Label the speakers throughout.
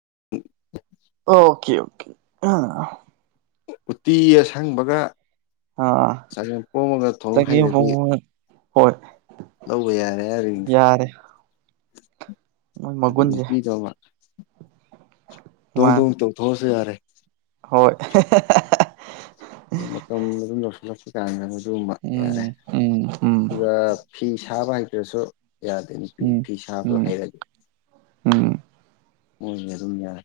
Speaker 1: [unintelligible]
Speaker 2: okay okay ꯑ
Speaker 1: ꯎꯇꯤ ꯑꯁꯪꯕꯒ ꯆꯒꯦꯝ ꯄꯣꯝꯃꯒ ꯊꯣꯡ
Speaker 2: ꯆꯒꯦꯝ
Speaker 1: ꯍꯩꯔꯗꯤ
Speaker 2: ꯄꯣꯝꯕ ꯍꯣꯏ
Speaker 1: ꯂꯧꯕ ꯌꯥꯔꯦ ꯍꯥꯏꯔꯤꯅꯦ
Speaker 2: ꯌꯥꯔꯦ ꯃꯣꯏ
Speaker 1: ꯑꯗꯨ
Speaker 2: ꯃꯒꯨꯟꯁꯦ
Speaker 1: ꯅꯨꯄꯤꯗꯨꯃ ꯊꯣꯡ
Speaker 2: ꯃꯥꯟ
Speaker 1: ꯊꯣꯡ ꯇꯧ ꯊꯁꯦ ꯌꯥꯔꯦ
Speaker 2: ꯍꯣꯏ
Speaker 1: ꯃ ꯃꯇꯝ ꯃ ꯂꯁ ꯂꯁꯤ ꯀ ꯑꯗꯨꯒꯨꯝꯕ
Speaker 2: ꯎꯝ
Speaker 1: ꯌꯥꯔꯦ
Speaker 2: ꯎꯝ ꯎꯝ
Speaker 1: ꯑꯗꯨꯒ ꯐꯤ ꯁꯥꯕ ꯍꯩꯇ꯭ꯔꯁꯨ ꯌꯥꯗꯅꯤ
Speaker 2: ꯎꯝ
Speaker 1: ꯐꯤꯤꯁꯥꯇ
Speaker 2: ꯎꯝ
Speaker 1: ꯍꯥꯏꯔꯒꯦ
Speaker 2: ꯎꯝ
Speaker 1: ꯑꯗꯨ ꯌꯥ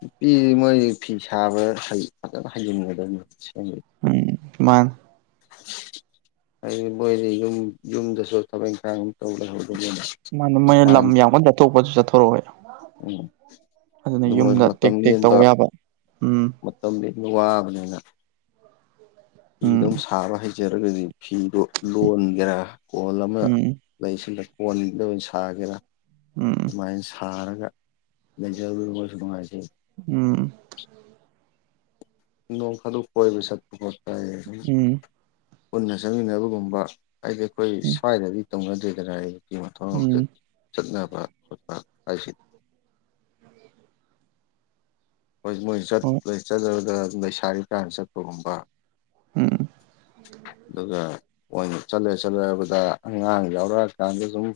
Speaker 1: ꯅꯨꯄꯤ ꯃꯣꯏ ꯐꯤ ꯁꯥꯕ ꯐꯖꯅ ꯍꯩꯖꯤꯟꯒꯗꯣꯏꯅꯤ
Speaker 2: ꯎꯝ ꯃꯥ
Speaker 1: ꯍꯥꯏꯗꯤ ꯃꯣꯏꯗꯤ ꯌꯨꯝ ꯌꯨꯝꯗꯁꯨ ꯊꯕꯛ ꯏꯪꯈꯥꯡ ꯑꯃ ꯇꯧꯍꯋꯦ
Speaker 2: ꯃꯥꯅ ꯃꯣꯏꯅ ꯂꯝ ꯌꯥꯝꯕ ꯆꯠꯊꯣꯛꯄꯁꯨ ꯆꯠꯊꯣꯔꯛꯑꯣ
Speaker 1: ꯎꯝ ꯑꯗꯨ ꯃꯣꯏꯅ ꯃꯇꯝ
Speaker 2: ꯇꯦꯛ ꯇꯦꯛ
Speaker 1: ꯌꯦꯟꯕ
Speaker 2: ꯇꯧꯕ ꯌꯥꯕ ꯎꯝ
Speaker 1: ꯃꯇꯝꯗꯤ ꯋꯥꯕꯅꯦꯅ
Speaker 2: ꯎꯝ
Speaker 1: ꯑꯗꯨꯝ ꯁꯥꯕ ꯍꯩꯖꯔꯒꯗꯤ ꯐꯤꯗꯣ ꯂꯣꯟꯒꯦꯔꯥ ꯀꯣꯟ ꯑꯃ
Speaker 2: ꯎꯝ
Speaker 1: ꯂꯩꯁꯤꯗ ꯀꯣꯟꯗ ꯑꯣꯏꯅ ꯁꯥꯒꯦꯔꯥ
Speaker 2: ꯎꯝ
Speaker 1: ꯑꯗꯨꯃꯥꯏꯅ ꯁꯥꯔꯒ ꯂꯩꯖꯔꯗ ꯃꯣꯏꯁꯨ ꯅꯨꯡꯉꯥꯏꯖꯩ
Speaker 2: ꯎꯝ
Speaker 1: ꯅꯣꯡꯈꯥꯗꯨ ꯀꯣꯏ ꯄꯩꯁꯥ ꯄꯨꯨꯡ
Speaker 2: ꯎꯝ
Speaker 1: ꯄꯨꯟꯅ ꯆꯪꯃꯤꯟꯅꯕꯒꯨꯝꯕ ꯑꯩꯗꯤ ꯑꯩꯈꯣꯏ
Speaker 2: ꯎꯝ
Speaker 1: ꯁ꯭ꯋꯥꯏꯗꯗꯤ ꯇꯧꯅꯗ꯭ꯦꯗꯔ ꯑꯩ
Speaker 2: ꯎꯝ ꯎꯝ
Speaker 1: ꯆꯠꯅꯦ ꯑ ꯀꯁꯤ ꯍꯣꯏ ꯃꯣꯏ
Speaker 2: ꯍꯣꯏ
Speaker 1: ꯆꯠꯔꯒ ꯂꯩꯁꯥꯔꯤ ꯀꯥꯟ ꯆꯠꯄꯒꯨꯝꯕ
Speaker 2: ꯎꯝ
Speaker 1: ꯑꯗꯨꯒ ꯑꯣꯏꯅ ꯆꯠꯂꯦ ꯆꯠꯂꯔꯕꯗ ꯑꯉꯥꯡ ꯌꯥꯎꯔꯛꯑꯀꯥꯟꯗ ꯁꯨꯝ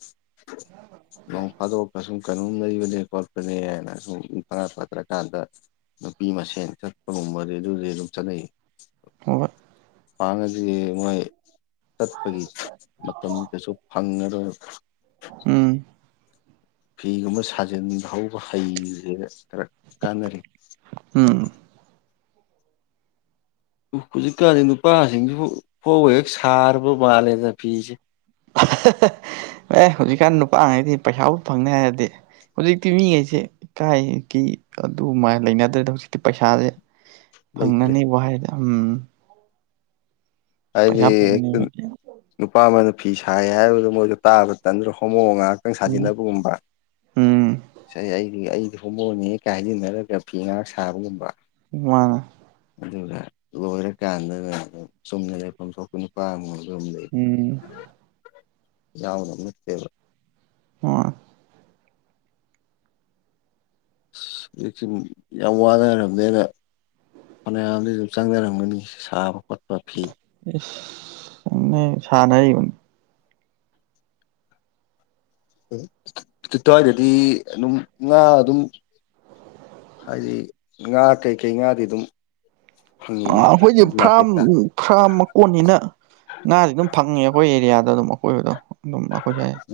Speaker 1: ꯂꯣꯡ ꯐꯥꯗ ꯀꯁꯨꯨꯝ ꯀ ꯂꯩꯕ ꯅꯦ ꯍꯥꯏꯅ ꯁꯨꯝ ꯐꯉꯥ ꯐꯠꯇ꯭ꯔꯀꯥꯟꯗ ꯅꯨꯄꯤ ꯃꯁꯦꯟ ꯆꯠꯄꯒꯨꯝꯕꯗꯤ ꯑꯗꯨꯗꯤ ꯑꯗꯨꯝ ꯆꯠꯅꯩ
Speaker 2: ꯑꯠ
Speaker 1: ꯋꯥꯉꯗꯤ ꯃꯣꯏ ꯆꯠꯄꯒꯤ ꯃꯇꯝꯗꯨꯗꯁꯨ ꯐꯪꯉꯔꯣꯏꯕ
Speaker 2: ꯎ
Speaker 1: ꯐꯤꯒꯨꯝꯕ ꯁꯥꯖꯤꯟ ꯍꯥꯎꯧꯕ ꯍꯩꯁꯦ ꯈꯔ ꯀꯥꯟꯅꯔ
Speaker 2: ꯎꯝ
Speaker 1: ꯍꯧꯖꯤꯛꯀꯥꯟꯗꯤ ꯅꯨꯄꯥꯁꯤꯡꯁꯤ ꯐꯣꯛ ꯍꯦꯛ ꯁꯥꯔꯕ ꯃꯥꯜꯂꯦꯗꯅ ꯐꯤꯁꯦ
Speaker 2: ꯑꯦ ꯍꯧꯖꯤꯛꯀꯥꯟ ꯅꯨꯄꯥꯈꯩꯗꯤ ꯄꯩꯁꯥꯕꯨ ꯐꯪꯅꯤ ꯍꯥꯏꯔꯗꯤ ꯍꯧꯖꯤꯛꯇꯤ ꯃꯤꯉꯩꯁꯦ ꯏꯀꯥꯏꯒꯤ ꯑꯗꯨꯃꯥꯏꯅ ꯂꯩꯅꯗ꯭ꯔꯦꯗ ꯍꯧꯖꯤꯛꯇꯤ ꯄꯩꯁꯥꯁꯦ
Speaker 1: ꯂꯩꯇ꯭ꯔꯦ
Speaker 2: ꯐꯪꯅꯅꯦ ꯍꯥꯏꯗ ꯎꯝ
Speaker 1: ꯍꯥꯏꯗꯤ
Speaker 2: ꯄꯩꯁꯥ ꯐꯪꯅꯤ
Speaker 1: ꯅꯨꯄꯥ ꯑꯃꯅ ꯐꯤ ꯁꯥꯏ ꯍꯥꯏꯕꯗꯣ ꯃꯣꯏꯗ ꯇꯥꯕ ꯇꯟꯗ꯭ꯔ ꯍ ꯃꯑꯣꯡ ꯉꯥꯏꯍꯥꯛꯇꯪ
Speaker 2: ꯎꯝ
Speaker 1: ꯁꯥꯖꯤꯟꯅꯕꯒꯨꯝꯕ
Speaker 2: ꯎꯝ
Speaker 1: ꯉ ꯑꯩꯒꯤ ꯑꯩ ꯍꯣꯃꯣꯟꯅꯤ ꯍꯦꯛꯒ ꯍꯥꯏꯖꯤꯟꯅꯔꯒ ꯐꯤ ꯉꯥ ꯁꯥꯕꯒꯨꯝꯕ
Speaker 2: ꯃꯥꯅ
Speaker 1: ꯑꯗꯨꯒ ꯂꯣꯏꯔꯀꯥꯟꯗꯒꯝ ꯆꯨꯝꯅ ꯂꯩꯐꯝ ꯊꯣꯛꯄ ꯅꯨꯄꯥꯝꯃꯨ
Speaker 2: ꯎꯝ
Speaker 1: ꯌꯥꯎꯅ ꯃꯦꯕ
Speaker 2: ꯃꯥ
Speaker 1: ꯑ ꯑꯩꯁꯤ ꯌꯥꯝ ꯋꯥꯅꯔꯝꯗꯦꯅ ꯍꯅꯖꯨꯞꯁ꯭ꯔꯪꯔꯅꯤ ꯁꯕ ꯈꯣꯠꯄ ꯐꯤ
Speaker 2: ꯁꯅꯥꯏꯣꯟ
Speaker 1: ꯠꯇꯋꯥꯗꯗꯤ ꯑꯗꯨꯝ ꯉꯥ ꯑꯗꯨꯝ ꯍꯥꯏꯗꯤ ꯉꯥ ꯀꯩꯀꯩ ꯉꯥꯗꯤ ꯑꯗꯨꯝ ꯐꯪꯉꯤꯒꯦ
Speaker 2: ꯑꯩꯈꯣꯏꯁꯦ ꯐꯥꯝ
Speaker 1: ꯃꯥꯔꯀꯦꯠꯇ
Speaker 2: ꯐ꯭ꯔꯥꯝ ꯃꯀꯣꯟꯅꯤꯅ ꯉꯥꯥꯁ ꯑꯗꯨꯝ ꯐꯪꯉꯦ ꯑꯩꯈꯣꯏ ꯑꯦꯔꯤꯌꯥꯗ ꯑꯗꯨꯝ ꯑꯀꯣꯏꯕꯗꯣ ꯑꯗꯨꯝ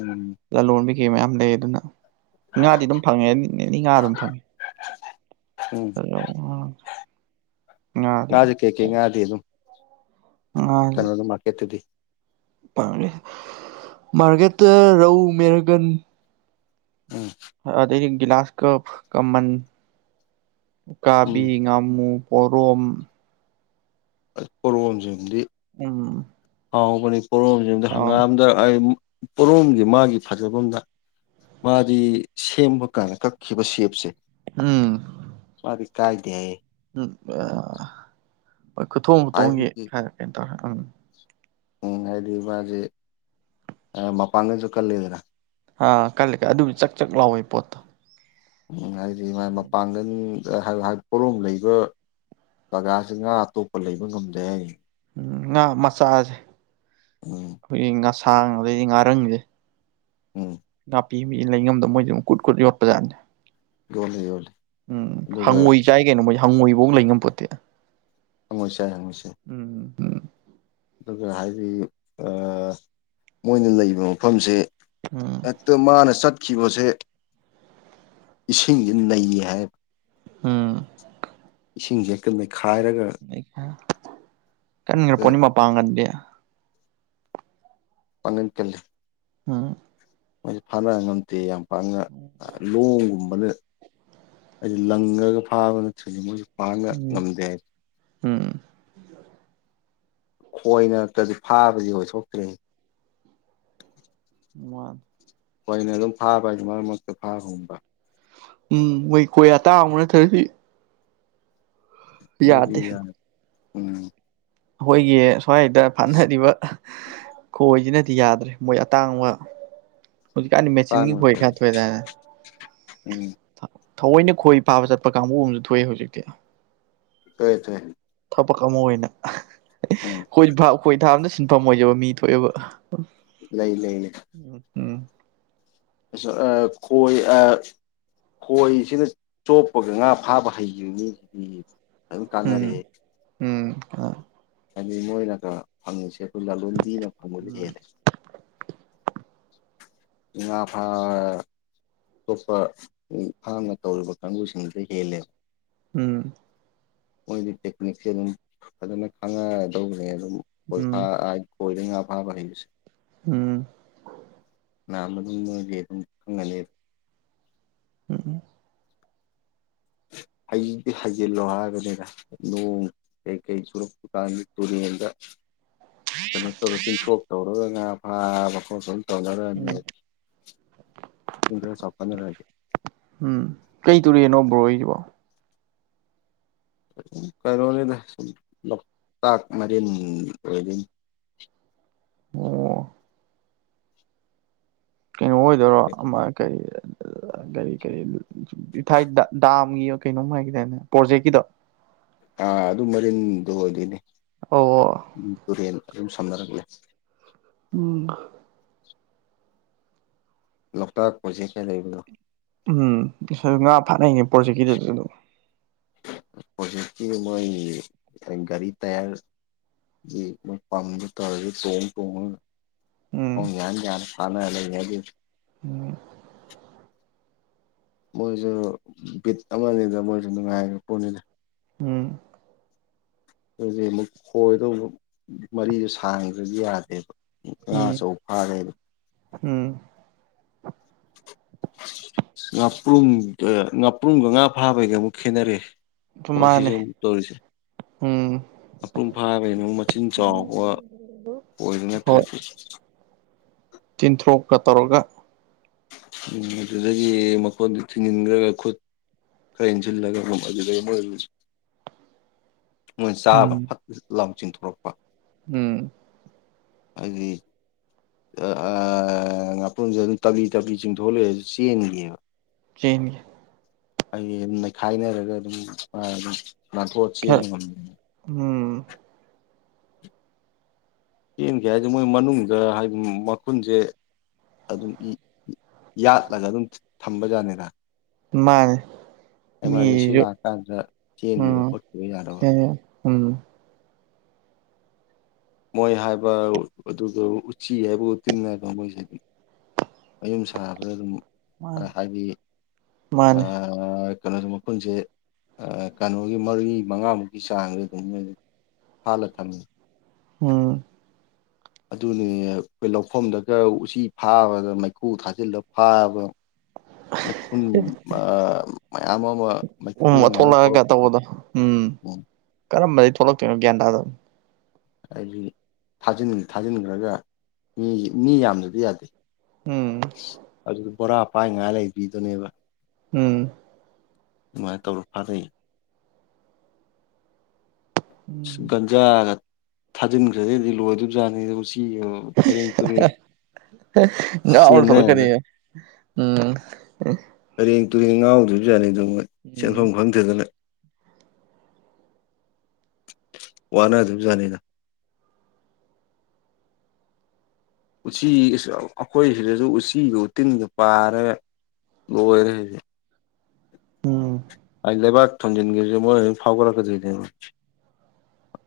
Speaker 1: ꯎꯝ
Speaker 2: ꯂꯣꯟꯕꯤ ꯀꯩ ꯃꯌꯥꯝ ꯂꯩ ꯑꯗꯨꯅ ꯉꯥꯗꯤ ꯑꯗꯨꯝ ꯐꯪꯉꯦꯅꯤ ꯉꯥ ꯑꯗꯨꯝ ꯐꯪꯉꯦ
Speaker 1: ꯎꯝ
Speaker 2: ꯉꯥꯗꯤ
Speaker 1: ꯉꯁꯨ ꯀꯦ ꯀ ꯉꯗꯤ ꯑꯗꯨ ꯀꯩꯅꯣꯅ ꯃꯥ ꯀꯦꯠꯇꯗꯤ
Speaker 2: ꯥꯡꯦ ꯃꯥꯔꯒꯦꯠ ꯔꯧ ꯃꯦꯔꯒꯟ
Speaker 1: ꯎꯝ
Speaker 2: ꯑꯗꯨꯗꯗꯤ ꯒꯂꯥꯁ ꯀꯞ ꯀꯃꯟ
Speaker 1: ꯎꯝ
Speaker 2: ꯀꯥꯕꯤ ꯉꯝꯨ ꯄꯔꯣꯨꯝ
Speaker 1: ꯄꯣꯝꯁꯤꯡꯗꯤ
Speaker 2: ꯑꯝ
Speaker 1: ꯍꯥꯎꯕꯅꯤ ꯄꯣꯔꯣꯝꯁꯤꯗ ꯍꯪꯒꯥꯝꯗ ꯑꯩ ꯄꯣꯔꯣꯝꯒꯤ ꯃꯥꯒꯤ ꯐꯖꯕꯗ ꯃꯥꯗꯤ ꯁꯦꯝꯕ ꯀꯥꯟꯗ ꯀꯛꯈꯤꯕ ꯁꯦꯞꯁꯦ
Speaker 2: ꯎꯝ
Speaker 1: ꯀꯥꯏꯗꯌꯦ
Speaker 2: ꯎꯝ ꯍꯣꯏ ꯈꯨꯊꯣꯡ ꯈꯨꯊꯣꯡꯒꯤ
Speaker 1: ꯍꯥꯏꯕꯗꯤ
Speaker 2: ꯈ ꯀꯩ ꯇꯧꯔꯦ ꯎꯝ
Speaker 1: ꯎꯝ ꯍꯥꯏꯗꯤ ꯃꯥꯁꯦ ꯃꯄꯥꯡꯒꯩꯁꯨ ꯀꯜꯂꯤꯗꯅ
Speaker 2: ꯑ ꯀꯜꯂꯀ ꯑꯗꯨꯗꯤ ꯆꯥꯛ ꯆꯥꯛ ꯂꯥꯎꯋꯦ ꯄꯣꯠꯇ
Speaker 1: ꯎꯝ ꯍꯥꯏꯗꯤ ꯃꯥꯥꯏ ꯃꯄꯥꯡꯒꯜ ꯄꯣꯂꯣꯝ ꯂꯩꯕ ꯖꯒꯥꯁꯤ ꯉꯥ ꯑꯇꯣꯞꯄ ꯂꯩꯕ ꯉꯝꯗꯦ ꯍꯥꯏꯅꯤ
Speaker 2: ꯎ ꯉꯥ ꯃꯆꯥꯁꯦ
Speaker 1: ꯎꯝ
Speaker 2: ꯑꯩꯈꯣꯏꯒꯤ ꯉꯁꯥꯡ ꯑꯗꯩꯗꯤ ꯉꯥꯔꯪꯁꯦ
Speaker 1: ꯎꯝ
Speaker 2: ꯅꯥꯄꯤ ꯃꯤ ꯂꯩꯉꯝꯗ ꯃꯣꯏꯗꯤ ꯑꯗꯨꯝ ꯀꯨꯠ ꯀꯨꯠ ꯌꯣꯠꯄꯖꯥꯠꯅꯤ
Speaker 1: ꯌꯣꯜꯂꯦ ꯌꯣꯜꯂꯦ
Speaker 2: ꯎꯝ
Speaker 1: ꯑꯗꯨꯒ
Speaker 2: ꯍꯪꯉꯣꯏ ꯆꯥꯏ ꯀꯩꯅꯣ ꯃꯣꯏ ꯍꯪꯉꯣꯏꯕꯧ ꯂꯩꯅꯝꯄꯣꯠꯇꯦ
Speaker 1: ꯍꯪꯉꯣꯏꯆꯥꯏ ꯃꯣꯏꯁꯦ ꯑꯗꯨꯒ ꯍꯥꯏꯗꯤ ꯃꯣꯏꯅ ꯂꯩꯕ ꯃꯐꯝꯁꯦ
Speaker 2: ꯎꯝ
Speaker 1: ꯑꯠꯇ ꯃꯥꯅ ꯆꯠ ꯕꯁꯦ ꯏꯁꯤꯡ ꯅꯩ ꯍꯥꯏ
Speaker 2: ꯑꯝ
Speaker 1: ꯏꯁꯤꯡꯁꯦ ꯀꯅ ꯈꯥꯏꯔꯒ
Speaker 2: ꯀꯟꯒ꯭ꯔ ꯄꯣꯅꯤ ꯃꯄꯥꯡꯒꯟꯗꯤ
Speaker 1: ꯄꯅ ꯀꯜꯂꯤ
Speaker 2: ꯎꯝ
Speaker 1: ꯃꯣꯏꯁꯦ ꯐꯥꯅ ꯉꯝꯗꯦ ꯌꯥꯝ ꯄꯥꯛꯅ ꯂꯣꯡꯒꯨꯝꯕ ꯃꯗꯨ ꯑꯩꯁ ꯂꯪꯉꯒ ꯐꯥꯕꯅ ꯊꯤꯡꯅꯤ ꯃꯣꯏꯁꯨ ꯄꯉ
Speaker 2: ꯎꯝ
Speaker 1: ꯉꯝꯗꯦꯦ
Speaker 2: ꯎꯝ
Speaker 1: ꯈꯣꯏꯅꯔꯛꯇꯗꯤ ꯐꯥꯗꯤ ꯑꯣꯏꯊꯣꯛꯇ꯭ꯔꯦ
Speaker 2: ꯃꯥ
Speaker 1: ꯑꯩꯈꯣꯏꯅ ꯑꯗꯨꯝ ꯐꯥꯕ ꯍꯥꯏꯗꯨ ꯃꯔꯛ ꯃꯔꯛꯇ ꯐꯥ ꯈꯣꯡꯕ
Speaker 2: ꯎꯝ ꯃꯣꯏ ꯀꯣꯏ ꯑꯇꯥꯅ ꯊꯔꯗꯤ
Speaker 1: ꯑꯣꯏ ꯌꯥ ꯎꯝ
Speaker 2: ꯑꯩꯈꯣꯏꯒꯤ ꯁ꯭ꯋꯥꯏꯗ ꯐꯥꯅꯔꯤꯕ ꯈꯣꯏꯗꯤꯅꯗꯤ ꯌꯥꯗ꯭ꯔꯦ ꯃꯣꯏ ꯑꯇꯥꯡꯕ ꯍꯧꯖꯤ ꯀꯅꯤ ꯃꯦꯆꯤꯟꯒꯤ ꯍꯣꯏ
Speaker 1: ꯇꯥꯡꯕ
Speaker 2: ꯈ ꯊꯣꯗꯅ
Speaker 1: ꯎꯝ
Speaker 2: ꯊꯑꯣꯏꯅ ꯈꯣꯏ ꯄꯥꯕ ꯆꯠꯄ ꯀꯥꯡꯕꯨ ꯑꯃꯁꯨ ꯊꯣꯛꯑꯦ ꯍꯧꯖꯤꯛꯇꯤ
Speaker 1: ꯇꯣꯏ ꯇꯥꯏ
Speaker 2: ꯊꯕꯛ ꯑꯃ ꯑꯣꯏꯅ ꯈꯣꯏ ꯊꯥꯕꯅ ꯁꯤꯟꯐꯝ ꯑꯣꯏꯖꯕ ꯃꯤ ꯊꯣꯛꯑꯕ
Speaker 1: ꯂꯩ ꯂꯩ ꯂꯩ
Speaker 2: ꯎꯝ
Speaker 1: ꯑ ꯀꯣꯏ ꯑ ꯈꯣꯏꯁꯤꯅ ꯆꯣꯞꯄꯒ ꯉꯥ ꯐꯥꯕ ꯍꯩꯈꯤꯕꯅꯤ ꯑꯗꯨ
Speaker 2: ꯎꯝ
Speaker 1: ꯀꯥꯟꯅꯔꯦ
Speaker 2: ꯎꯝ ꯑ
Speaker 1: ꯍꯥꯏꯗꯤ ꯃꯣꯏꯅꯒ ꯐꯪꯉꯁꯦ ꯂꯂꯣꯟꯕꯤꯅ ꯐꯃꯜ
Speaker 2: ꯎꯝ
Speaker 1: ꯍꯦꯜꯂꯦ ꯏ ꯐꯥ ꯑꯇꯣꯞꯄ ꯍꯥꯡꯅ ꯇꯧꯔꯤꯕ ꯀꯥꯡꯕꯨꯁꯤꯡꯗꯨꯗ ꯍꯦꯜꯂꯦꯕ
Speaker 2: ꯎꯝ
Speaker 1: ꯃꯣꯏꯗꯤ ꯇꯦꯛꯅꯤꯛꯁꯦ ꯑꯗꯨꯝ ꯐꯖꯅ ꯈꯪꯉꯗꯈ꯭ꯔꯦ ꯑꯗꯨꯝ ꯀꯣꯏꯥ
Speaker 2: ꯎꯝ
Speaker 1: ꯀꯣꯏꯔ ꯉꯥ ꯐꯥꯕ ꯍꯩꯕꯁꯦ
Speaker 2: ꯎꯝ
Speaker 1: ꯅꯃ ꯑꯗꯨꯒꯦꯗꯝ ꯑꯅꯦ
Speaker 2: ꯎꯝ
Speaker 1: ꯎ ꯍꯩꯖꯤꯛꯇꯤ ꯍꯩꯖꯤꯜꯂꯣ ꯍꯥꯏꯕꯅꯤꯅ ꯅꯣꯡ ꯀꯩꯀꯩ ꯁꯨꯔꯛꯄ ꯀꯥꯟꯗ ꯇꯨꯔꯦꯟꯗ ꯀꯩꯅꯣ ꯇꯧꯔ ꯊꯤꯟꯊ꯭ꯔꯣꯛ ꯇꯧꯔꯒ ꯉꯥ ꯐꯕ
Speaker 2: ꯎꯝ
Speaker 1: ꯀꯂꯔꯅꯤ [unintelligible]
Speaker 2: ꯎꯝ ꯀꯩ ꯇꯔꯦꯟꯅꯣ ꯕ꯭ꯔꯣꯔꯤꯕꯣ
Speaker 1: ꯀꯩꯅꯣꯅꯤꯗ ꯂꯣꯛꯇꯥꯛ ꯃꯔꯤꯟ ꯑꯣꯏ [inaudible]
Speaker 2: ꯑꯣ ꯀꯩꯅꯣ ꯑꯣꯏꯗꯣꯏꯔꯣ ꯑꯃ ꯀꯔꯤ
Speaker 1: [inaudible]
Speaker 2: ꯀꯔꯤ ꯀꯔꯤ ꯏꯊꯥꯏ ꯗꯥꯝꯒꯤ ꯀꯩꯅꯣꯝ ꯍꯥꯏꯒꯗꯅꯦ ꯄ꯭ꯔꯣꯖꯦꯛꯀꯤꯗꯣ
Speaker 1: ꯑꯥ ꯑꯗꯨ ꯃꯔꯤꯟꯗꯨ ꯑꯣꯏꯗꯣꯏꯅꯦ
Speaker 2: ꯑꯣ
Speaker 1: ꯇꯨꯔꯦꯟ ꯑꯗꯨꯨꯝ ꯁꯝꯅꯔꯛꯂꯦ
Speaker 2: ꯎꯝ
Speaker 1: ꯂꯣꯛ ꯇꯥꯛ ꯀꯣꯏꯁꯤꯀꯦ ꯂꯩꯅꯣ
Speaker 2: ꯎꯝ ꯉꯥ ꯐꯥꯅꯩꯅꯦ ꯄ꯭ꯔꯣꯖꯦꯛꯀꯤꯗꯨ ꯑꯗꯨꯝ
Speaker 1: ꯄ꯭ꯔꯣꯖꯤꯛꯀꯤ ꯃꯣꯏꯒꯤ ꯒꯥꯔꯤ ꯇꯌꯥꯔ ꯌꯦ ꯃꯣꯏ ꯄꯝꯕ ꯇꯥꯔꯦ ꯇꯣꯡꯉ
Speaker 2: ꯎꯝ
Speaker 1: ꯇꯣꯡꯉ ꯍ ꯌꯥꯅꯤ ꯌꯥꯅ ꯐꯥ ꯂꯩ ꯍꯥꯏꯒ
Speaker 2: ꯎꯝ
Speaker 1: ꯃꯣꯏꯁꯨ ꯕꯤꯠ ꯑꯃꯅꯤꯗ ꯃꯣꯏꯁꯨ ꯅꯨꯡꯉꯥꯏꯔꯦ ꯄꯣꯠꯅꯤꯗ
Speaker 2: ꯎꯝ
Speaker 1: [inaudible] ꯑꯗꯨꯣꯏꯖꯤꯦ ꯑꯃꯨꯛ ꯈꯣꯏꯗꯧꯕ ꯃꯔꯤꯗꯨ ꯁꯥꯡꯗ꯭ꯔꯗꯤ ꯌꯥꯗꯦꯕ ꯉꯥ
Speaker 2: ꯎꯝ
Speaker 1: ꯑꯆꯧ ꯐꯥ ꯎꯝ
Speaker 2: ꯎꯝ
Speaker 1: [inaudible] [inaudible] ꯉꯥꯄ꯭ꯔꯨꯝ ꯉꯥꯄ꯭ꯔꯨꯝꯒ ꯉꯉꯥ ꯐꯥꯕꯩꯒ ꯑꯃꯨꯛ ꯈꯦꯅꯔꯦ
Speaker 2: ꯑꯗꯨ ꯃꯥꯅꯦ
Speaker 1: ꯃꯣꯏꯁꯤꯁꯨ ꯇꯧꯔꯤꯁ
Speaker 2: ꯎꯝ
Speaker 1: ꯃꯄꯨꯡ ꯐꯥꯕꯒꯤꯩꯅꯣ ꯃꯆꯤꯟ ꯆꯥꯎꯕ ꯑꯣꯏꯕ ꯅꯠꯇ꯭ꯔꯗꯤ
Speaker 2: ꯇꯤꯟꯊꯣꯔꯣꯛꯀ ꯇꯧꯔꯒ
Speaker 1: ꯎ ꯑꯗꯨꯗꯒꯤ ꯃꯈꯣꯟꯗꯨ ꯊꯤꯡꯖꯤꯟꯈ꯭ꯔꯒ ꯈꯨꯠ ꯈꯔ ꯏꯟꯁꯤꯜꯂꯒ ꯑꯗꯨ ꯑꯗꯨꯗꯒꯤ ꯃ ꯅꯣꯏ ꯆꯥꯕ
Speaker 2: ꯎꯝ
Speaker 1: ꯐꯠ ꯂꯥꯎ ꯆꯤꯟꯊꯣꯔꯛꯄ
Speaker 2: ꯎꯝ
Speaker 1: ꯍꯥꯏꯗꯤ ꯉꯥꯄꯨꯝꯁꯦ ꯑꯗꯨꯝ ꯇꯞꯂꯤ ꯇꯞꯂꯤ ꯆꯤꯡꯊꯣꯛꯂꯛꯑꯦ ꯑꯗꯨ ꯆꯦꯟꯒꯤꯕ
Speaker 2: ꯆꯅꯤ
Speaker 1: ꯑꯩ ꯃꯩꯈꯥꯏꯅꯔꯒ ꯑꯗꯨꯝ ꯑꯗꯨ ꯅ ꯇ ꯆ
Speaker 2: ꯈꯔ ꯎꯝ
Speaker 1: ꯆꯦꯟꯒꯦ ꯍꯥꯏꯁꯦ ꯃꯣꯏ ꯃꯅꯨꯡꯗ ꯍꯥꯏꯗꯤ ꯃꯈꯨꯟꯁꯦ ꯑꯗꯨꯝ ꯌꯥꯠꯂꯒ ꯑꯗꯨꯝ ꯊꯝꯕꯖꯠꯅꯤꯗ
Speaker 2: ꯃꯥꯅꯦ
Speaker 1: ꯑꯦꯃꯥꯔꯖꯦꯟꯁꯤ
Speaker 2: ꯃꯤꯁꯨ
Speaker 1: ꯂꯥꯛꯑꯀꯥꯟꯗ ꯆꯦꯟꯈꯤꯕ
Speaker 2: ꯎꯝ
Speaker 1: ꯈꯣꯠꯈꯤꯕ ꯌꯥꯔꯕ
Speaker 2: ꯎꯝ
Speaker 1: ꯃꯣꯏ ꯍꯥꯏꯕ ꯑꯗꯨꯒ ꯎꯆꯤ ꯍꯥꯏꯕꯕꯨ ꯇꯤꯟꯅꯕ ꯃꯣꯏꯁꯤꯗꯤ ꯑꯌꯨꯝ ꯁꯥꯕꯗ ꯑꯗꯨꯝ ꯍꯥꯏꯕꯗꯤ
Speaker 2: ꯃꯥꯅꯦ
Speaker 1: ꯀꯩꯅꯣꯁꯣ ꯃꯄꯨꯟꯁꯦ ꯀꯩꯅꯣꯒꯤ ꯃꯔꯤ ꯃꯉꯥꯃꯨꯛꯀꯤ ꯆꯥꯡꯁ ꯑꯗꯨꯝ ꯐꯂ ꯈꯅꯤ
Speaker 2: ꯎꯝ
Speaker 1: ꯑꯗꯨꯅꯤ ꯑꯩꯈꯣꯏ ꯂꯧꯐꯝꯗꯒ ꯎꯆꯤ ꯐꯥꯕꯗ ꯃꯩꯈꯨ ꯊꯥꯖꯤꯜꯂꯒ ꯐꯥꯕ ꯃꯩꯈꯨꯟ ꯃꯌꯥꯝ ꯑꯃ ꯃꯩꯈꯨ
Speaker 2: ꯎꯝ
Speaker 1: ꯃꯌꯥꯝ ꯊꯣꯛꯂꯛꯄꯁꯨ ꯎꯝ
Speaker 2: ꯀꯔꯝꯕꯗꯒꯤꯩ ꯊꯣꯛꯂꯛꯇꯣꯏꯅꯣ ꯒ꯭ꯌꯥꯟ ꯇꯥꯗꯕ
Speaker 1: ꯍꯥꯏꯗꯤ ꯊꯥ ꯊꯥꯖꯤꯟꯈ꯭ꯔꯒ ꯃꯤ ꯃꯤ ꯌꯥꯝꯗ꯭ꯔꯗꯤ ꯌꯥꯗꯦ
Speaker 2: ꯎꯝ
Speaker 1: ꯑꯗꯨꯗꯤ ꯕꯣꯔꯥ ꯄꯥꯏ ꯉꯥꯏ ꯂꯩꯕꯤꯗꯨꯅꯦꯕ
Speaker 2: ꯎꯝ
Speaker 1: ꯑꯗꯨꯃꯥꯏꯅ ꯇꯧꯔ ꯐꯥꯔꯩ ꯒꯟꯖꯥꯒ ꯊꯥꯖꯤꯟꯈ꯭ꯔꯗꯤꯗꯤ ꯂꯣꯏꯗꯣꯢ ꯕꯖꯥꯅꯤ
Speaker 2: ꯉꯥꯑꯣꯔꯒ ꯊꯣꯛꯂꯛ
Speaker 1: ꯆꯦꯟꯅꯗꯅ
Speaker 2: ꯀꯅꯤꯍꯦ ꯎꯝ
Speaker 1: ꯇꯦꯡ ꯇꯨꯔꯦꯡ ꯉꯥꯎꯗꯕꯁꯨ ꯌꯥꯠꯅꯤ ꯑꯗꯨ ꯃꯣꯏ ꯁꯦꯟꯐꯝ
Speaker 2: ꯎꯝ
Speaker 1: ꯈꯪꯗꯦꯗꯅ ꯋꯥꯅ ꯗꯧꯖꯅꯤꯗ ꯎꯆꯤ ꯑꯩꯈꯣꯏ ꯁꯤꯗꯁꯨ ꯎꯆꯤꯒ ꯎꯇꯤꯟꯒ ꯄꯥꯔꯒ ꯂꯣꯏꯔꯦ
Speaker 2: ꯎꯝ
Speaker 1: ꯍꯧꯖꯤꯛ ꯂꯩꯕꯥꯛ ꯊꯣꯟꯖꯤꯟ ꯐꯥꯎꯒꯔꯥꯛ ꯗꯣꯏꯖꯥꯛꯅꯤ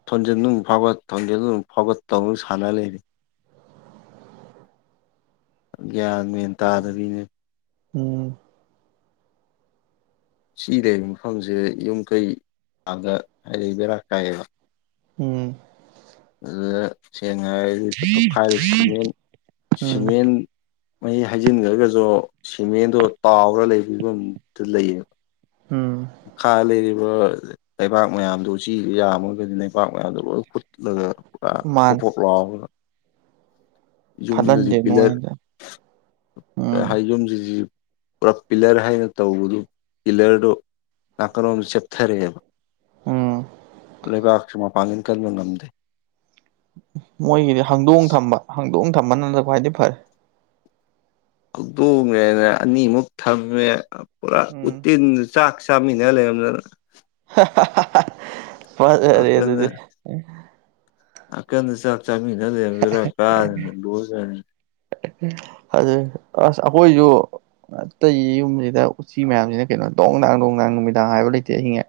Speaker 1: ꯊꯣꯟꯖꯦꯜ ꯃꯨꯛ ꯐꯥꯎꯒꯠ ꯊꯣꯟꯖꯦꯜ ꯃꯨꯛ ꯐꯥꯎꯒꯠ ꯇꯧꯅ ꯁꯥꯟꯅ ꯂꯩꯔꯤ ꯒ꯭ꯌꯥꯟ ꯃꯦꯟ ꯇꯥꯗꯕꯤꯅꯦ
Speaker 2: ꯎꯝ
Speaker 1: ꯎꯆꯤ ꯂꯩ ꯃꯐꯝꯁꯦ ꯌꯨꯝ ꯀꯩ ꯑꯥꯒ ꯍꯥꯏꯔꯗꯤ ꯕꯦꯔꯥ ꯀꯥꯏꯌꯦꯕ
Speaker 2: ꯎꯝ
Speaker 1: ꯑꯗꯨꯗ ꯌꯦꯡꯉꯥꯏꯗ ꯇꯣꯈꯥꯏꯔ ꯁꯤꯃꯦꯟ
Speaker 2: ꯎꯝ
Speaker 1: ꯁꯤꯃꯦꯟ ꯃꯥꯍꯤ ꯍꯥꯏꯩꯖꯤꯟꯈ꯭ꯔꯒꯁꯨ ꯁꯤꯃꯦꯟꯗꯣ ꯇꯥꯎꯔ ꯂꯩꯕꯤꯕꯗꯨ ꯂꯩꯌꯦꯕ
Speaker 2: ꯎꯝ
Speaker 1: ꯃꯈꯥ ꯂꯩꯔꯤ ꯄꯨꯔ ꯂꯩꯕꯥꯛ ꯃꯌꯥꯝꯗꯣ ꯎꯆꯤꯥ ꯌꯥꯝꯃꯨꯔꯒꯗꯤ ꯂꯩꯄꯥꯛ ꯃꯌꯥꯝꯗꯣ ꯂꯣꯏ ꯈꯨꯨꯠꯂꯒ ꯄꯨꯔꯥ
Speaker 2: ꯃꯥꯅꯦ
Speaker 1: ꯄꯣꯐꯞ ꯂꯎꯔꯒ ꯌꯨꯝꯗꯗꯤ
Speaker 2: ꯐꯠꯍꯟꯗꯦ
Speaker 1: ꯄꯤꯂꯔ
Speaker 2: ꯅꯨꯡꯉꯥꯏꯍꯟꯗꯦ ꯎꯝ
Speaker 1: ꯍꯥꯏ ꯌꯨꯝꯁꯤ ꯄꯨꯔꯞ ꯄꯤꯂꯔ ꯍꯥꯏꯅ ꯇꯧꯕꯗꯨ ꯄꯤꯂꯔꯗꯨꯣ ꯅꯥꯀꯟ ꯑꯃꯝꯗꯣ ꯆꯦꯞꯊꯔꯛꯑꯦꯕ
Speaker 2: ꯎꯝ
Speaker 1: ꯂꯩꯕꯥꯛ ꯃꯄꯥꯒꯟ ꯀꯟꯕꯥ ꯉꯝꯗꯦ
Speaker 2: ꯃꯣꯏꯒꯤꯗꯤ ꯍꯥꯡꯗꯣꯡ ꯊꯝꯕ ꯍꯥꯡꯗꯣꯡ ꯊꯝꯕꯅꯅ ꯈ꯭ꯋꯥꯏꯗꯤ ꯐꯔꯦ
Speaker 1: ꯍꯧꯗꯣꯡꯉꯦꯅ ꯑꯅꯤꯃꯨꯛ ꯊꯝꯃꯦ ꯄꯨꯔꯥ
Speaker 2: ꯎꯝ
Speaker 1: ꯎꯇꯤꯟ ꯆꯥꯛ ꯆꯥꯃꯤꯟꯅ ꯂꯩ [unintelligible]
Speaker 2: ꯐꯖꯔꯦ
Speaker 1: ꯅꯥꯀꯟꯗ
Speaker 2: ꯑꯗꯨꯗꯤ
Speaker 1: ꯅꯥꯀꯟꯗ ꯆꯥꯛ ꯆꯥꯃꯤꯅ ꯂꯩꯔꯝꯕꯗꯨꯗꯥ ꯀꯥ
Speaker 2: ꯑꯁ ꯑꯩꯏꯀꯣꯢ ꯁꯨ ꯑꯇꯩ ꯌꯨꯝꯁꯤꯗ ꯎꯆꯤ ꯃꯌꯥꯝꯁꯤꯅ ꯀꯩꯅꯣ ꯗꯣꯡꯗꯥꯡ ꯗꯣꯡꯗꯥꯡ ꯅꯨꯃꯤꯗꯥꯡ ꯍꯥꯏꯕ ꯂꯩꯇꯦ ꯑꯍꯤꯡꯉꯦ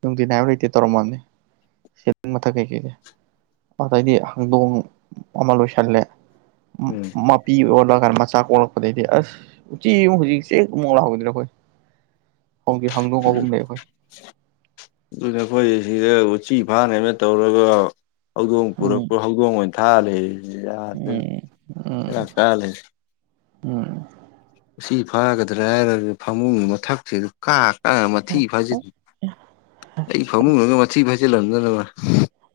Speaker 2: ꯅꯨꯡꯇꯤ ꯅꯥꯏꯕ ꯂꯩꯇꯦ ꯇꯧꯔꯝꯃꯜꯅꯤ ꯁꯤ ꯃꯊꯛ ꯀꯩꯀꯩꯗꯤ ꯑꯗꯏꯗꯤ ꯍꯥꯡꯗꯣꯡ ꯑꯃ ꯂꯣꯏꯁꯜꯂꯦ
Speaker 1: ꯎꯝ
Speaker 2: ꯑꯣꯜꯂꯛꯀꯥꯟꯗ ꯃꯆꯥ ꯀꯣꯛꯂꯛꯄꯗꯩꯗꯤ ꯑꯁ ꯎꯆꯦꯛ ꯍꯧꯖꯤꯛ ꯆꯦ ꯀꯃꯣꯛ ꯂꯥꯛꯍꯧꯗꯔ ꯑꯩꯈꯣꯏ ꯍꯣꯡꯒꯤ ꯍꯥꯡꯗꯣꯡ ꯑꯍꯨꯝ ꯂꯩ ꯑꯩꯈꯣꯏ
Speaker 1: ꯑꯗꯨꯅ ꯑꯩꯈꯣꯏ ꯁꯤꯗ ꯎꯆꯤ ꯐꯥꯅꯦꯅ ꯇꯧꯔꯒ ꯍꯧꯗꯣꯡ
Speaker 2: ꯎꯝ
Speaker 1: ꯄꯨꯔꯛꯄ ꯍꯧꯗꯣꯡ ꯑꯣꯏꯅ ꯊꯥꯜꯂꯤ ꯌꯗꯦꯗꯥ
Speaker 2: ꯎꯝ
Speaker 1: ꯕꯦꯔꯥ
Speaker 2: ꯎꯝ
Speaker 1: ꯀꯔꯒꯥ ꯂꯩꯔꯝꯃꯤ
Speaker 2: ꯎꯝ
Speaker 1: ꯁꯤ ꯐꯥꯒꯗ꯭ꯔꯦ ꯍꯥꯏꯔꯒ ꯐꯃꯨꯡꯗꯨ ꯃꯊꯛꯁꯤ ꯑꯗꯨ ꯀꯥ ꯀꯥ ꯃꯊꯤ ꯐꯥꯖꯤꯜꯂꯤ ꯑꯩ ꯐꯃꯨꯡꯗꯨꯒ ꯃꯊꯤ ꯐꯩꯖꯤꯜꯂꯝꯗꯃ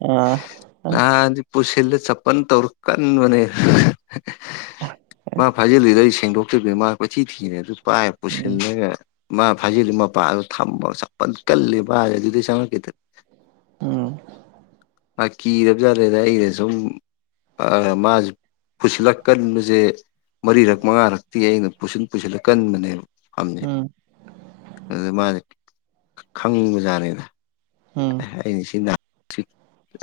Speaker 2: ꯑꯥ
Speaker 1: ꯅꯍꯥꯟꯗꯤ ꯄꯨꯁꯤꯜꯂ ꯁꯄꯟ ꯇꯧꯔ ꯀꯟꯕꯅꯦ ꯃꯥ ꯐꯥꯖꯤꯂꯨꯗꯣꯏ ꯁꯦꯡꯗꯣꯛ ꯕꯃꯥ ꯀꯣꯏꯊꯤ ꯊꯤꯔꯦ ꯑꯗꯨ ꯄꯥꯏ
Speaker 2: ꯎꯝ
Speaker 1: ꯄꯨꯁꯤꯜꯂꯒ ꯃꯥ ꯐꯥꯖꯤꯜꯂꯤ ꯃꯄꯥꯗ ꯊꯝꯕꯄꯟ ꯀꯜꯂꯦ ꯃꯥꯁꯦ ꯑꯗꯨꯩ ꯆꯪꯉꯛꯀꯦꯗ
Speaker 2: ꯎꯝ
Speaker 1: ꯀꯤꯗꯕ ꯖꯥꯠꯗꯦꯗ ꯑꯩꯅ ꯁꯨꯝ ꯃꯥꯁꯨ ꯄꯨꯁꯤꯜꯂꯛ ꯀꯟꯕꯁꯦ ꯃꯔꯤꯔꯛ ꯃꯉꯥꯔꯛꯇꯤ ꯑꯩꯅ ꯄꯨꯁꯤꯟ ꯄꯨꯁꯤꯜꯂꯛ ꯀꯟꯕꯅꯦꯕ
Speaker 2: ꯎꯝ
Speaker 1: ꯑꯗꯨ ꯃꯥꯅꯤ ꯑꯪꯕꯖꯥꯠꯅꯤꯗ
Speaker 2: ꯎꯝ
Speaker 1: ꯑꯩꯩꯅ ꯁꯤ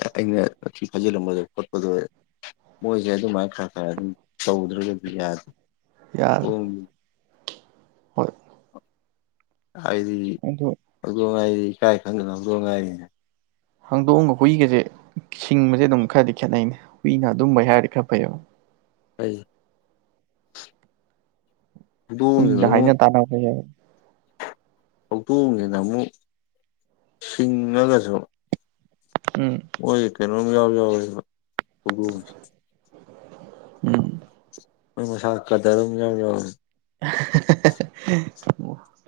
Speaker 1: ꯑꯩꯅ ꯊꯤ ꯐꯥꯖꯤꯜꯂꯝꯕꯗꯣ ꯈꯣꯠꯄꯗꯣ ꯃꯣꯏꯁꯦ ꯑꯗꯨꯃꯥꯏꯅ ꯈꯔ ꯈꯔ ꯑꯗꯨꯝ ꯇꯧꯗ ꯌꯥꯗ
Speaker 2: ꯌꯥꯔꯦ
Speaker 1: ꯎꯝ
Speaker 2: ꯍꯣꯏ
Speaker 1: ꯍꯥꯏꯗꯤ
Speaker 2: ꯑꯗꯨ
Speaker 1: ꯍꯧꯗꯣꯡ ꯉꯥꯏꯔꯤ ꯏꯀꯥꯏ ꯈꯪꯗꯅ ꯍꯧꯗꯣꯡ ꯉꯥꯏꯔꯤꯅꯦ
Speaker 2: ꯍꯥꯡꯗꯣꯡꯑꯒ ꯍꯨꯏꯒꯁꯦ ꯁꯤꯡꯕꯁꯦ ꯑꯗꯨꯝ ꯈꯔꯗꯤ ꯈꯦꯠꯅꯩꯅꯦ ꯍꯨꯏꯅ ꯑꯗꯨꯝꯕꯩ ꯍꯥꯏꯔꯗꯤ ꯈꯔ ꯐꯩꯕ
Speaker 1: ꯑꯩ ꯍꯧꯗꯣꯡꯁꯤꯅ
Speaker 2: ꯍꯨꯏꯗ
Speaker 1: ꯑꯃꯨꯛ
Speaker 2: ꯍꯥꯏꯅ ꯇꯅꯥ ꯍꯦ
Speaker 1: ꯍꯧꯗꯣꯡꯅꯤꯅ ꯑꯃꯨꯛ ꯁꯤꯡꯉꯒꯁꯨ
Speaker 2: ꯎꯝ
Speaker 1: ꯑꯣꯏꯣꯏ ꯀꯩꯅꯣꯝ ꯌꯥꯎ ꯐ
Speaker 2: ꯎꯝ
Speaker 1: ꯃꯁꯥꯀꯗꯔ ꯌꯥ ꯌꯥ
Speaker 2: [inaudible]